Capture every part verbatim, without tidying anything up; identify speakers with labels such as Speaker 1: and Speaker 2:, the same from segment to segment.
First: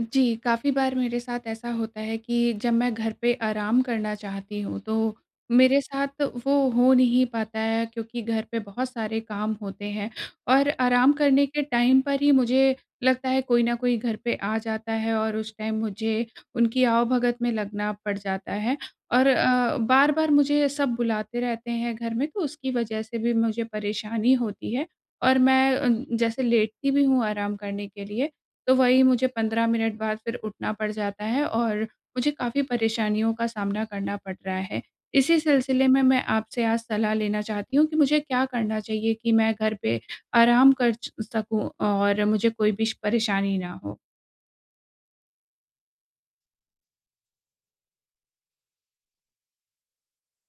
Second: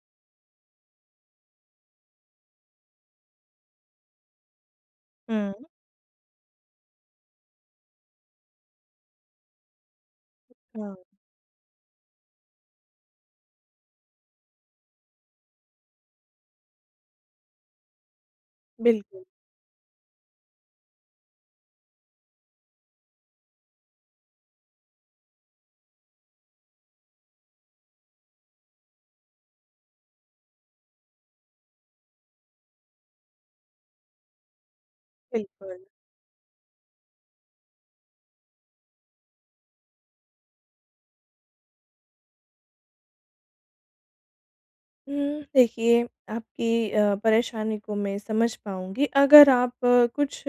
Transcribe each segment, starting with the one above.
Speaker 1: जी, काफ़ी बार मेरे साथ ऐसा होता है कि, जब मैं घर पे आराम करना चाहती हूँ, तो
Speaker 2: हुँ।
Speaker 1: मेरे साथ वो हो नहीं पाता है क्योंकि घर पे बहुत सारे काम होते हैं। और
Speaker 2: हुँ।
Speaker 1: आराम करने के टाइम पर ही मुझे लगता है कोई ना कोई घर पे आ जाता है और उस टाइम मुझे उनकी आवभगत में लगना पड़ जाता है।
Speaker 2: बिल्कुल।
Speaker 1: और अ, बार-बार मुझे सब बुलाते रहते हैं घर में, तो उसकी वजह से भी मुझे परेशानी होती है। और मैं जैसे लेटती भी हूँ आराम करने के लिए, तो वही मुझे पंद्रह मिनट बाद फ़िर उठना पड़ जाता है और मुझे काफ़ी परेशानियों का सामना करना पड़ रहा है। इसी
Speaker 2: बिल्कुल।
Speaker 1: सिलसिले में मैं आपसे आज सलाह लेना चाहती हूँ, कि मुझे क्या करना चाहिए कि मैं घर पे आराम कर च सकूँ और मुझे कोई भी श परेशानी ना हो?
Speaker 2: उम, देखिए आपकी अ, परेशानी को मैं समझ पाऊँगी, अगर आप कुछ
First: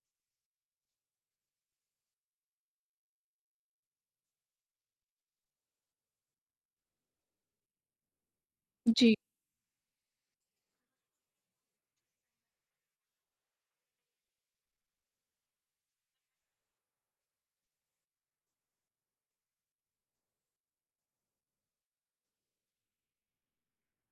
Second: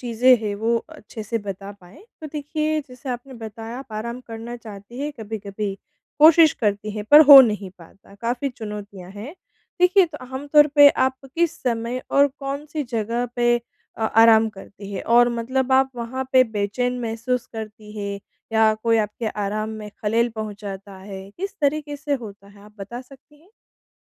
Speaker 2: चीज़ें हैं वो अच्छे से बता पाएँ। तो देखिए, जैसे आपने बताया आप आराम करना चाहती हैं कभी-कभी, कोशिश करती हैं पर हो नहीं पाता। काफ़ी चुनौतियाँ
Speaker 1: जी।
Speaker 2: हैं। देखिए तो आम तौर पे, आप किस समय और कौन सी जगह पे अ, आराम करती हैं? और मतलब आप वहाँ पे बेचैन महसूस करती हैं या कोई आपके आराम में खलल पहुँचाता है? किस तरीके से होता है, आप बता सकती हैं?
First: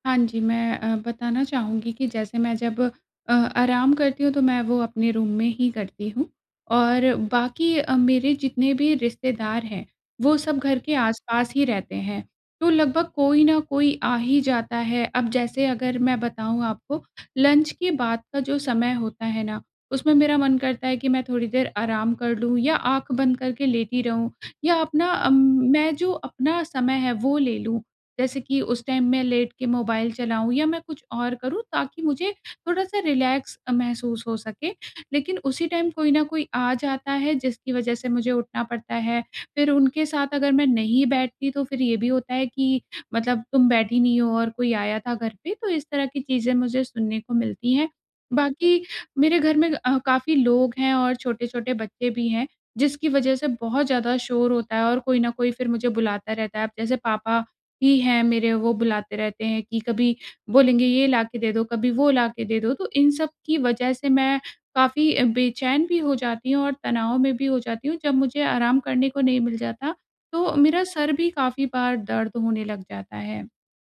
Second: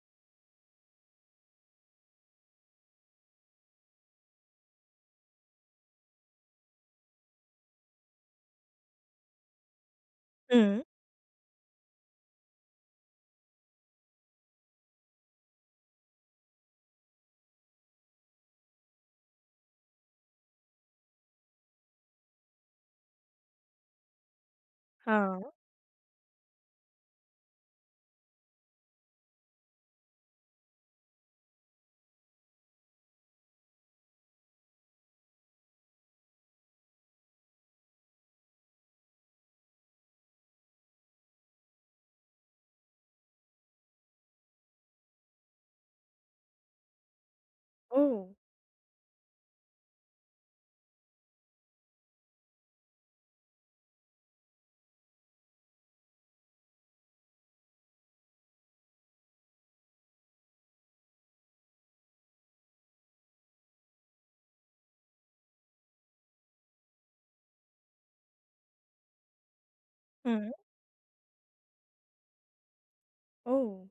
Speaker 1: हाँ जी, मैं अ, बताना चाहूँगी कि जैसे मैं जब अ, आराम करती हूँ, तो मैं वो अपने रूम में ही करती हूँ और बाकी अ, मेरे जितने भी रिश्तेदार हैं, वो सब घर
Speaker 2: हुँ।
Speaker 1: के आस-पास ही रहते हैं। तो लगभग कोई न कोई आ ही जाता है। अब जैसे अगर मैं बताऊँ आपको, लंच के बाद का जो समय होता है ना, उसमें मेरा मन करता है कि मैं थोड़ी देर आराम कर लूँ या आँख बंद करके लेटी रहूँ या अपना अम
Speaker 2: हाँ।
Speaker 1: मैं जो अपना समय है, वो ले लूँ। जैसे कि उस टाइम मैं लेट के मोबाइल चलाऊँ या मैं कुछ और करूँ, ताकि मुझे थोड़ा-सा रिलैक्स अ, महसूस हो सके। लेकिन उसी टाइम कोई न कोई आ जाता है, जिसकी वजह से मुझे उठना पड़ता है। फिर उनके साथ अगर मैं नहीं बैठती, तो फिर ये भी होता है कि मतलब, "तुम बैठी नहीं हो और कोई आया था घर पे।" तो इस तरह की चीज़ें मुझे सुनने को मिलती हैं।
Speaker 2: ओह!
Speaker 1: बाकी मेरे घर में अ, काफ़ी लोग हैं और छोटे-छोटे बच्चे भी हैं, जिसकी वजह से बहुत ज़्यादा शोर होता है और कोई न कोई फिर मुझे बुलाता रहता है। अब जैसे पापा भी हैं मेरे, वो बुलाते रहते हैं कि कभी बोलेंगे, "ये ला के दे दो, कभी वो ला के दे दो।" तो इन सब की वजह से मैं काफ़ी अ, बेचैन भी हो जाती हूँ और तनाव में भी हो जाती हूँ। जब मुझे आराम करने को नहीं मिल जाता,
Speaker 2: हुँ।
Speaker 1: तो मेरा सर भी काफ़ी बार दर्द होने लग जाता है।
Speaker 2: ओह!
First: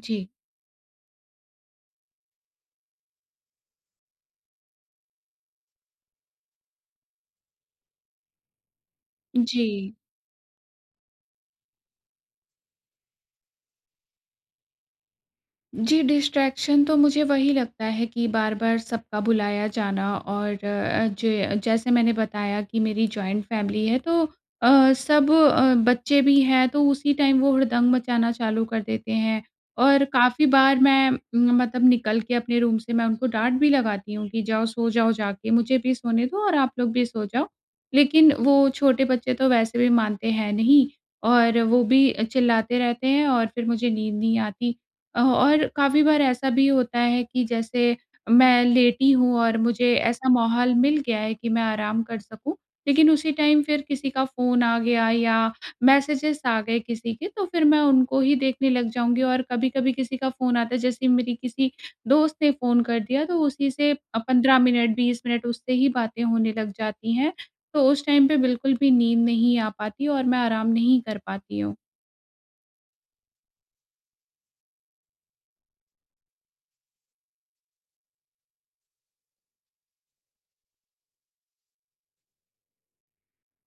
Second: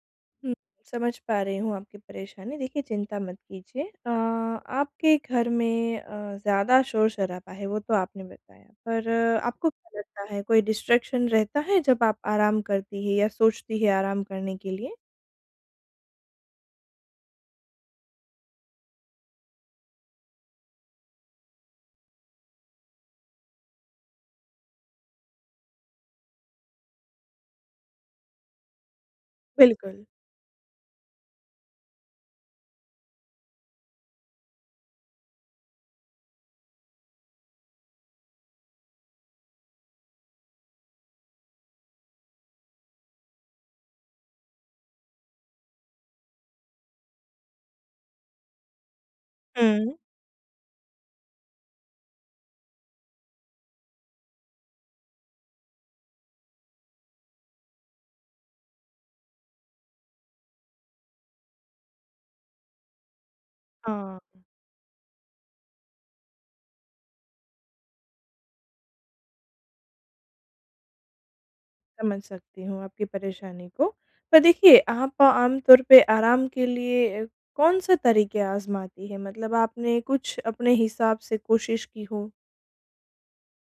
Speaker 1: जी।
Speaker 2: हुँ। समझ पा रही हूँ आपकी परेशानी। देखिए, चिंता मत कीजिए। अ, आपके घर में अ, ज़्यादा शोर-शराबा है, वो तो आपने बताया, पर आपको
Speaker 1: जी।
Speaker 2: क्या लगता है, कोई डिस्ट्रैक्शन रहता है, जब आप आराम करती हैं या सोचती हैं आराम करने के लिए?
Speaker 1: जी, डिस्ट्रैक्शन तो मुझे वही लगता है कि बार-बार सबका बुलाया जाना और अ, जे जैसे मैंने बताया कि मेरी जॉइंट फ़ैमिली है, तो अ, सब अ, बच्चे भी हैं, तो उसी टाइम वो हुड़दंग मचाना चालू कर देते हैं
Speaker 2: बिल्कुल।
Speaker 1: और काफ़ी बार मैं मतलब निकल के अपने रूम से, मैं उनको डाँट भी लगाती हूँ कि, "जाओ, सो जाओ जाके। मुझे भी सोने दो और आप लोग भी सो जाओ।" लेकिन वो छोटे बच्चे तो वैसे भी मानते हैं नहीं और वो भी अ, चिल्लाते रहते हैं और फ़िर मुझे नींद नहीं आती। अ, और काफ़ी बार ऐसा भी होता है कि जैसे मैं लेटी हूँ और मुझे
Speaker 2: हुँ।
Speaker 1: ऐसा माहौल मिल गया है कि मैं आराम कर सकूँ, लेकिन उसी टाइम फिर किसी का फ़ोन आ गया या मैसेजेज़ आ गए किसी के, तो फिर मैं उनको ही देखने लग जाऊँगी और कभी-कभी किसी का फ़ोन आता है। जैसे मेरी किसी दोस्त ने फ़ोन कर दिया, तो उसी से अ,
Speaker 2: हाँ।
Speaker 1: पंद्रह मिनट, बीस मिनट उससे ही बातें होने लग जाती हैं। तो उस टाइम पे बिल्कुल भी नींद नहीं आ पाती और मैं आराम नहीं कर पाती हूँ।
Speaker 2: समझ सकती हूँ आपकी परेशानी को। पर देखिए, आप आम तौर पे आराम के लिए अ, कौन-से तरीक़े आज़माती हैं? मतलब आपने कुछ अपने हिसाब से कोशिश की हो।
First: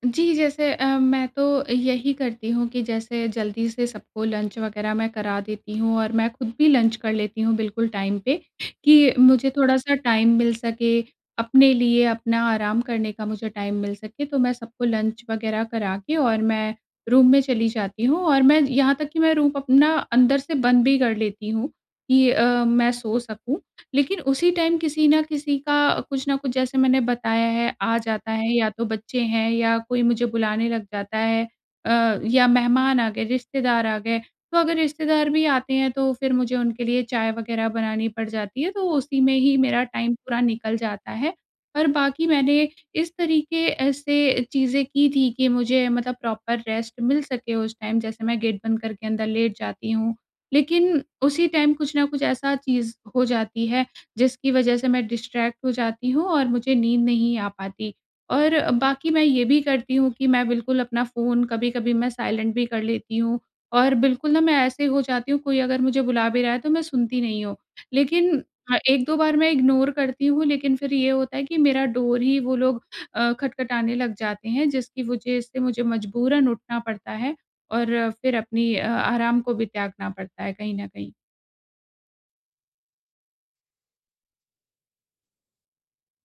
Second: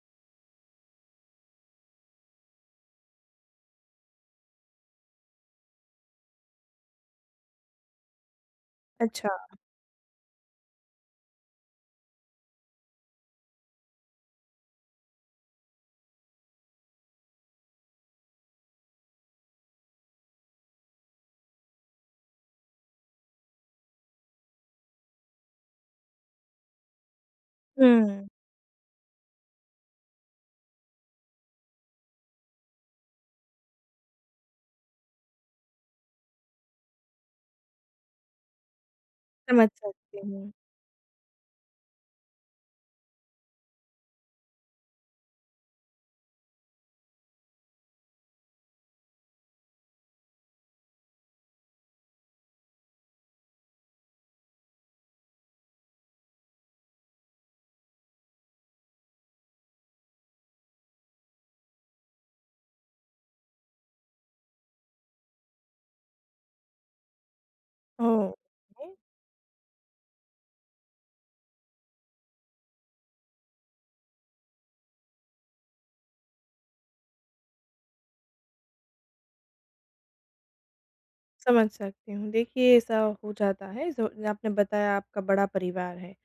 Speaker 1: जी, जैसे अ, मैं तो यही करती हूँ कि जैसे जल्दी से सबको लंच वग़ैरह मैं करा देती हूँ और मैं खुद भी लंच कर लेती हूँ बिल्कुल टाइम पे, कि
Speaker 2: अच्छा।
Speaker 1: मुझे थोड़ा-सा टाइम मिल सके। अपने लिए अपना आराम करने का मुझे टाइम मिल सके तो मैं सबको लंच वग़ैरह करा के और मैं रूम में चली जाती हूँ और मैं यहाँ तक कि मैं रूम अपना अंदर से बंद भी कर लेती हूँ। ये अ, मैं सो सकूँ, लेकिन उसी टाइम किसी न किसी का कुछ न कुछ जैसे मैंने बताया है आ
Speaker 2: हुँ।
Speaker 1: जाता है या तो बच्चे हैं या कोई मुझे बुलाने लग जाता है अ, या मेहमान आ गए रिश्तेदार आ गए। तो अगर रिश्तेदार भी आते हैं तो फिर मुझे उनके लिए चाय वग़ैरह बनानी पड़ जाती है। तो उसी में ही
Speaker 2: समझ
Speaker 1: मेरा टाइम
Speaker 2: सकती
Speaker 1: पूरा
Speaker 2: हूँ।
Speaker 1: निकल जाता है। और बाकी मैंने इस तरीके ऐसे चीज़ें की थी कि मुझे मतलब प्रॉपर रेस्ट मिल सके उस टाइम जैसे मैं गेट बंद करके अंदर लेट जाती हूँ। लेकिन उसी टाइम कुछ न कुछ ऐसा चीज़ हो जाती है, जिसकी वजह से मैं डिस्ट्रैक्ट हो जाती हूँ और मुझे नींद नहीं आ पाती। और बाकी मैं ये भी करती हूँ कि मैं बिल्कुल अपना फ़ोन कभी-कभी मैं साइलेंट भी कर लेती हूँ, और बिल्कुल ना मैं ऐसे हो जाती हूँ, कोई अगर मुझे बुला भी रहा है तो मैं सुनती नहीं हूँ।
Speaker 2: ओह!
Speaker 1: लेकिन हाँ,
Speaker 2: हुँ।
Speaker 1: एक दो बार मैं इग्नोर करती हूँ लेकिन फिर ये होता है कि मेरा डोर ही वो लोग अ, खटखटाने लग जाते हैं जिसकी वजह से मुझे मजबूरन उठना पड़ता है, और फिर अपनी अ, आराम को भी त्यागना पड़ता है कहीं न कहीं।
Speaker 2: समझ सकती हूँ। देखिए, ऐसा हो जाता है, जो आपने बताया, आपका बड़ा परिवार है।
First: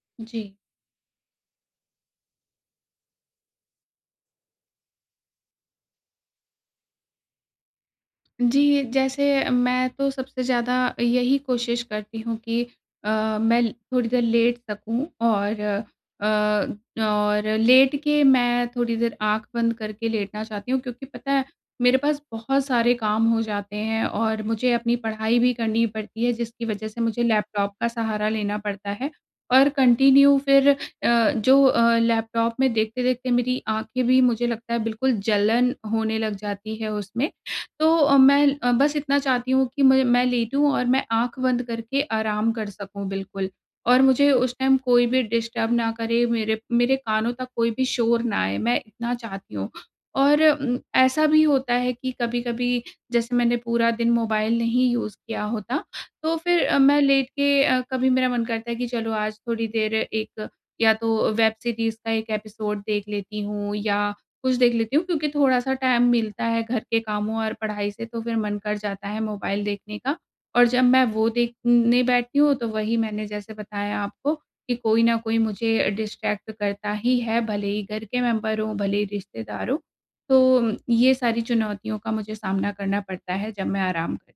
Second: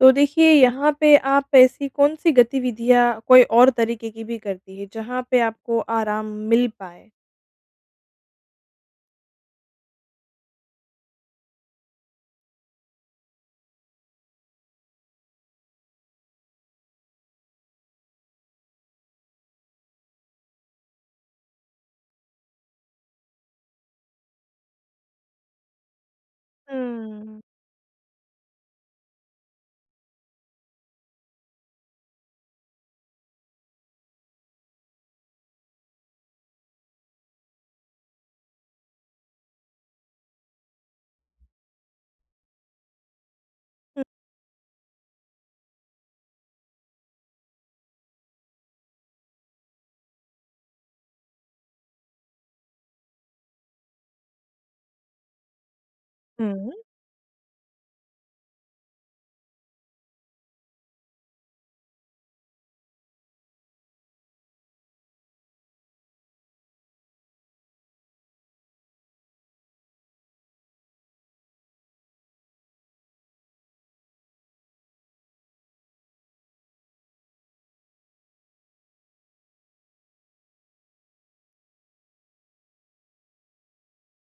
Speaker 2: तो देखिए,
Speaker 1: जी।
Speaker 2: यहाँ पे आप ऐसी कौन-सी गतिविधियाँ, कोई और तरीक़े की भी करती हैं, जहाँ पे आपको आराम मिल पाए?
Speaker 1: जी, जैसे मैं तो सबसे ज़्यादा यही कोशिश करती हूँ कि अ, मैं थोड़ी देर लेट सकूँ और अ, और लेट के मैं थोड़ी देर आँख बंद करके लेटना चाहती हूँ क्योंकि पता है, मेरे पास बहुत सारे काम हो जाते हैं और मुझे अपनी पढ़ाई भी करनी पड़ती है, जिसकी वजह से मुझे
Speaker 2: हुँ।
Speaker 1: लैपटॉप का सहारा लेना पड़ता है और कन्टिन्यू फिर अ, जो अ, लैपटॉप में देखते-देखते मेरी आँखें भी, मुझे लगता है, बिल्कुल जलन होने लग जाती है उसमें। तो अ, मैं अ, बस इतना चाहती हूँ कि मु मैं लेटूँ और मैं आँख बंद करके आराम कर सकूँ बिल्कुल और
Speaker 2: हुँ।
Speaker 1: मुझे उस टाइम कोई भी डिस्टर्ब ना करे, मेरे मेरे कानों तक कोई भी शोर ना आए, मैं इतना चाहती हूँ। और उम, ऐसा भी होता है कि कभी-कभी, जैसे मैंने पूरा दिन मोबाइल नहीं यूज़ किया होता, तो फिर
Speaker 2: हुँ।
Speaker 1: अ, मैं लेट के अ, कभी मेरा मन करता है कि, "चलो, आज थोड़ी देर एक या तो वेब सीरीज़ का एक एपिसोड देख लेती हूँ या कुछ देख लेती हूँ।" क्योंकि थोड़ा-सा टाइम मिलता है घर के कामों और पढ़ाई से, तो फिर मन कर जाता है मोबाइल देखने का और जब मैं वो देखने बैठती हूँ, तो वही मैंने जैसे बताया आपको कि कोई न कोई मुझे अ, डिस्ट्रैक्ट करता ही है, भले ही घर के मेम्बर हों, भले ही रिश्तेदार हों। तो ये सारी चुनौतियों का मुझे सामना करना पड़ता है, जब मैं आराम करती हूँ।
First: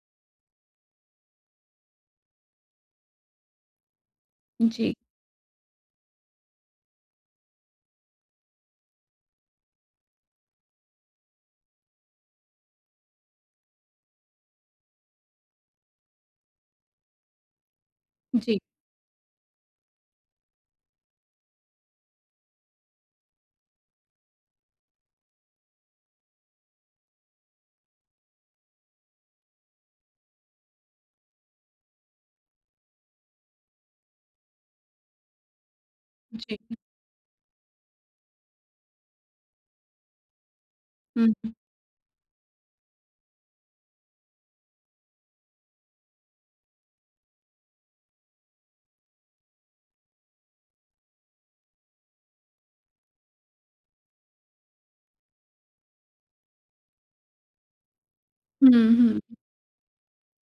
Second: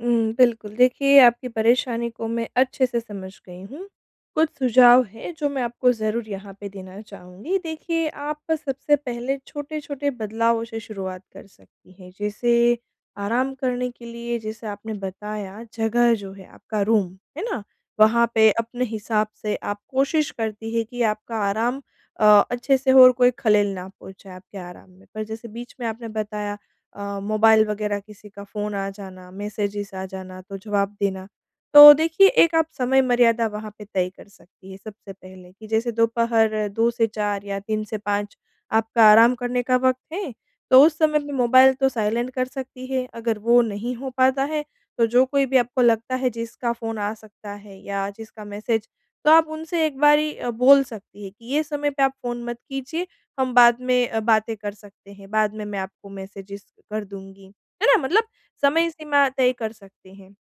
Speaker 2: हुँ, बिल्कुल। देखिए, आपकी परेशानी को मैं अच्छे से समझ गई हूँ। कुछ
Speaker 1: जी।
Speaker 2: सुझाव हैं, जो मैं आपको ज़रूर यहाँ पे देना चाहूँगी। देखिए, आप सबसे पहले छोटे-छोटे बदलावों से शुरुआत कर सकती हैं। जैसे आराम करने के लिए, जैसे आपने बताया, जगह जो है, आपका रूम, है ना? वहाँ पे
Speaker 1: जी।
Speaker 2: अपने हिसाब से आप कोशिश करती हैं कि आपका आराम अ, अच्छे से हो और कोई खलल ना पहुँचाए आपके आराम में। पर जैसे बीच में आपने बताया अ, मोबाइल वग़ैरह किसी का फ़ोन आ जाना, मैसेजेज़ आ जाना, तो जवाब देना। तो देखिए, एक आप समय मर्यादा वहाँ पे तय कर सकती हैं सबसे पहले, कि जैसे
Speaker 1: जी।
Speaker 2: दोपहर दो से चार या तीन से पाँच आपका आराम करने का वक़्त है। तो उस समय
Speaker 1: हुँ,
Speaker 2: में
Speaker 1: हुँ।
Speaker 2: मोबाइल तो साइलेंट कर सकती हैं। अगर वो नहीं हो पाता है, तो जो कोई भी आपको लगता है, जिसका फ़ोन आ सकता है या जिसका मैसेज, तो आप उनसे एक बारी अ, बोल सकती हैं कि, "ये समय पे आप फ़ोन मत कीजिए, हम बाद में अ, बातें कर सकते हैं। बाद में मैं आपको मैसेजेज़ कर दूँगी।" है ना? मतलब
Speaker 1: हुँ,
Speaker 2: समय सीमा
Speaker 1: हुँ।
Speaker 2: तय कर सकते हैं।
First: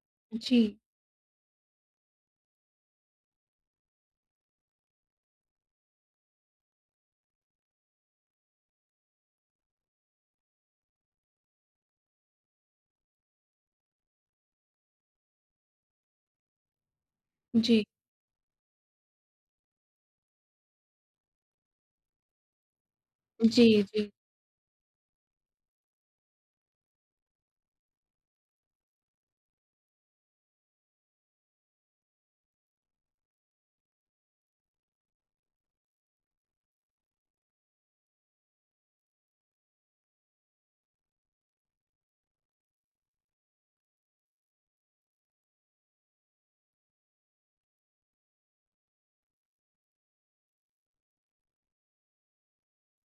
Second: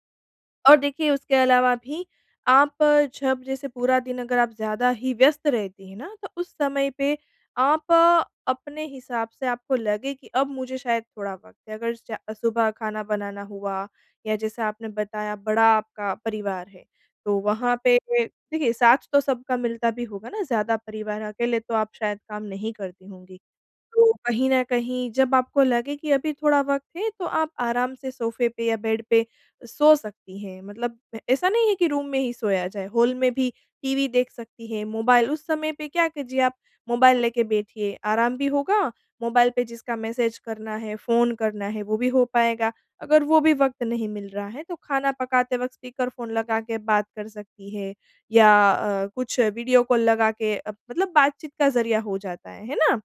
Speaker 2: और
Speaker 1: जी।
Speaker 2: देखिए, उसके अलावा भी आप जब जैसे पूरा दिन अगर आप ज़्यादा ही व्यस्त रहती हैं ना, तो उस समय पे आप अपने हिसाब से आपको लगे कि अब मुझे शायद थोड़ा वक़्त है, अगर च सुबह खाना बनाना हुआ या जैसा आपने बताया, बड़ा आपका परिवार है, तो वहाँ
Speaker 1: जी।
Speaker 2: पे देखिए, साथ तो सबका मिलता भी होगा ना, ज़्यादा परिवार अकेले तो आप शायद काम नहीं करती होंगी।
Speaker 1: जी, जी।
Speaker 2: तो कहीं न कहीं जब आपको लगे कि अभी थोड़ा वक़्त है, तो आप आराम से सोफ़े पे या बेड पे सो सकती हैं। मतलब ऐसा नहीं है कि रूम में ही सोया जाए, हॉल में भी टीवी देख सकती हैं, मोबाइल, उस समय पे क्या कीजिए आप, मोबाइल लेके बैठिए। आराम भी होगा, मोबाइल पे जिसका मैसेज करना है, फ़ोन करना है, वो भी हो पाएगा। अगर वो भी वक़्त नहीं मिल रहा है, तो खाना पकाते वक़्त स्पीकर फ़ोन लगा के बात कर सकती हैं या अ, कुछ वीडियो कॉल लगा के अ, मतलब बातचीत का ज़रिया हो जाता है। है ना?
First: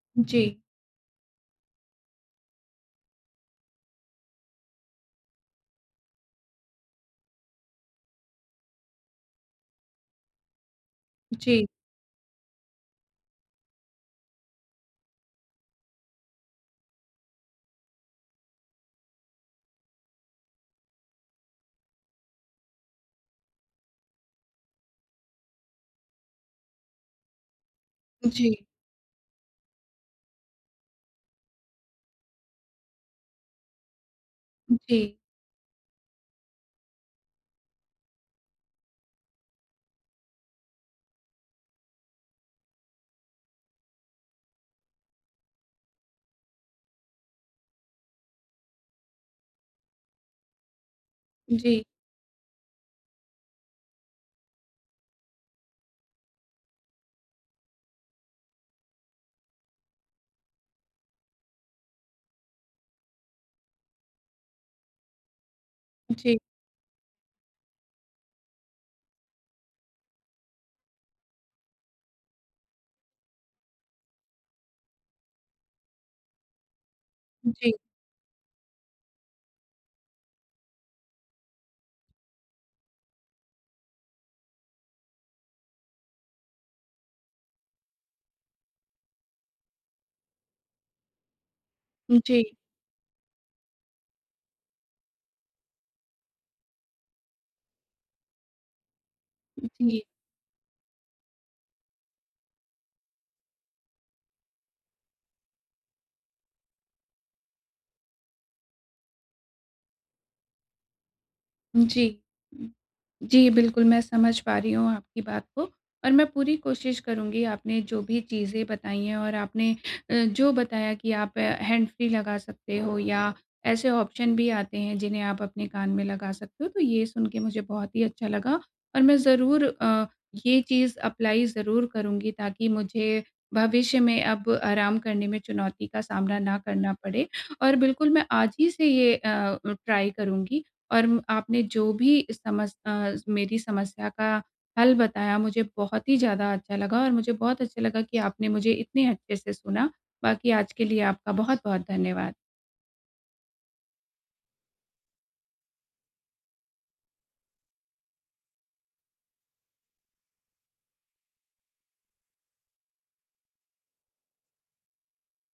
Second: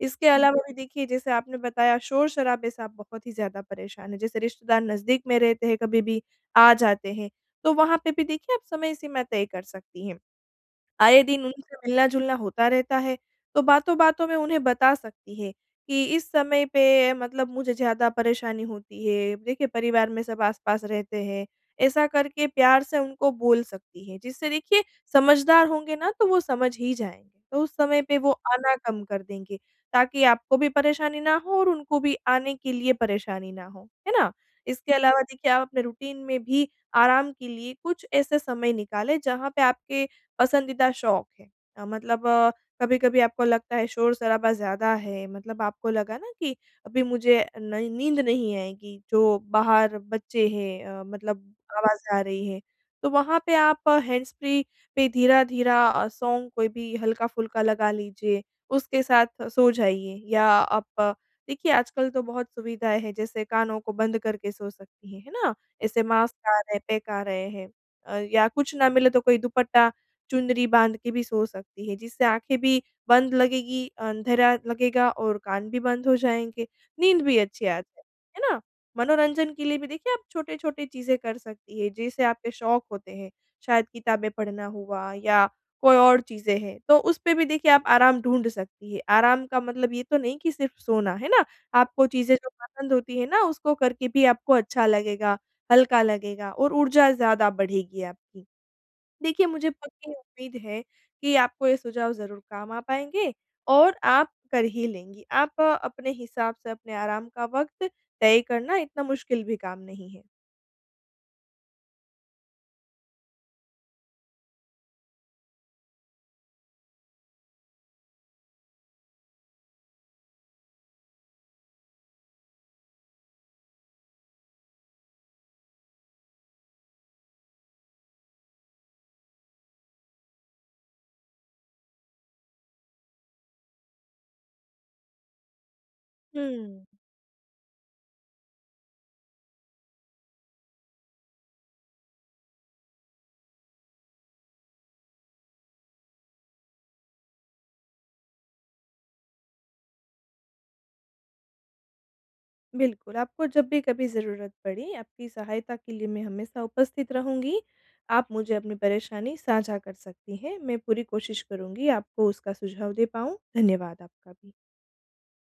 Speaker 2: इसके
Speaker 1: जी।
Speaker 2: अलावा भी, देखिए, जैसे आपने बताया, शोर-शराबे से आप बहुत ही ज़्यादा परेशान हैं। जैसे रिश्तेदार नज़दीक में रहते हैं, कभी भी आ जाते हैं। तो वहाँ पे भी देखिए, आप समय सीमा तय कर सकती हैं। आए दिन
Speaker 1: जी।
Speaker 2: उनसे मिलना-जुलना होता रहता है, तो बातों-बातों में उन्हें बता सकती हैं कि, "इस समय पे मतलब मुझे ज़्यादा परेशानी होती है। देखिए, परिवार में सब आस-पास रहते हैं।" ऐसा करके प्यार से उनको बोल सकती हैं, जिससे देखिए, समझदार होंगे ना, तो वो समझ ही जाएँगे। तो उस समय पे वो
Speaker 1: हुँ, जी।
Speaker 2: आना कम कर देंगे, ताकि आपको भी परेशानी ना हो और उनको भी आने के लिए परेशानी ना हो। है ना? इसके
Speaker 1: जी।
Speaker 2: अलावा, देखिए, आप अपने रूटीन में भी आराम के लिए कुछ ऐसे समय निकालें, जहाँ पे आपके पसंदीदा शौक हैं। अ, मतलब कभी-कभी आपको लगता है, शोर-शराबा ज़्यादा है, मतलब आपको लगा ना कि अभी मुझे नहीं नींद नहीं आएगी, जो बाहर बच्चे हैं अ, मतलब
Speaker 1: जी।
Speaker 2: आवाज़ आ रही है। तो वहाँ पे आप हैंड्सफ्री पे धीरा-धीरा अ, सॉन्ग कोई भी हल्का-फुल्का लगा लीजिए, उसके साथ सो जाइए या आप देखिए, आजकल तो बहुत सुविधाएँ हैं, जैसे कानों को बंद करके सो सकती हैं। है ना? ऐसे
Speaker 1: उजी।
Speaker 2: मास्क आ रहे हैं, पैक आ रहे हैं अ, या कुछ न मिले, तो कोई दुपट्टा, चुनरी बाँध के भी सो सकती हैं, जिससे आँखें भी बंद लगेगी, अंधेरा लगेगा और कान भी बंद हो जाएँगे, नींद भी अच्छी
Speaker 1: जी।
Speaker 2: आती है। है ना? मनोरंजन के लिए भी, देखिए, आप छोटे-छोटे चीज़ें कर सकती हैं, जैसे आपके शौक होते हैं। शायद किताबें पढ़ना हुआ या कोई और चीज़ें हैं, तो उस पे भी देखिए, आप आराम ढूँढ सकती हैं। आराम का मतलब ये तो नहीं कि सिर्फ़ सोना, है ना? आपको
Speaker 1: उ,
Speaker 2: चीज़ें जो
Speaker 1: जी।
Speaker 2: पसंद होती हैं ना, उसको करके भी आपको अच्छा लगेगा, हल्का लगेगा और ऊर्जा ज़्यादा बढ़ेगी आपकी। उ देखिए,
Speaker 1: उ,
Speaker 2: मुझे
Speaker 1: जी।
Speaker 2: पक्की उम्मीद है कि आपको ये सुझाव ज़रूर काम आ पाएँगे और आप कर ही लेंगी। आप अपने हिसाब से अपने आराम का वक़्त तय करना। इतना मुश्किल भी काम नहीं है।
Speaker 1: जी। जी, बिल्कुल, मैं समझ पा रही हूँ आपकी बात को और मैं पूरी कोशिश करुँगी, आपने जो भी चीज़ें बताई हैं और आपने अ, जो बताया कि आप हैंडफ्री लगा सकते हो या ऐसे ऑप्शन भी आते हैं, जिन्हें आप अपने कान में लगा सकते हो। तो ये सुनके मुझे बहुत ही अच्छा लगा और मैं ज़रूर अ, ये चीज़ अप्लाय ज़रूर करुँगी, ताकि मुझे भविष्य में अब आराम करने में चुनौती का सामना ना
Speaker 2: हुँ।
Speaker 1: करना पड़े और बिल्कुल, मैं आज ही से ये अ अ, ट्राय करुँगी और आपने जो भी समस अ, मेरी समस्या का हल बताया, मुझे बहुत ही ज़्यादा अच्छा लगा और मुझे बहुत अच्छा लगा कि आपने मुझे इतने अच्छे से सुना। बाकी आज के लिए आपका बहुत-बहुत धन्यवाद।
Speaker 2: बिल्कुल, आपको जब भी कभी ज़रूरत पड़ी, आपकी सहायता के लिए मैं हमेशा उपस्थित रहूँगी। आप मुझे अपनी परेशानी साझा कर सकती हैं, मैं पूरी कोशिश करूँगी, आपको उसका सुझाव दे पाऊँ। धन्यवाद आपका भी।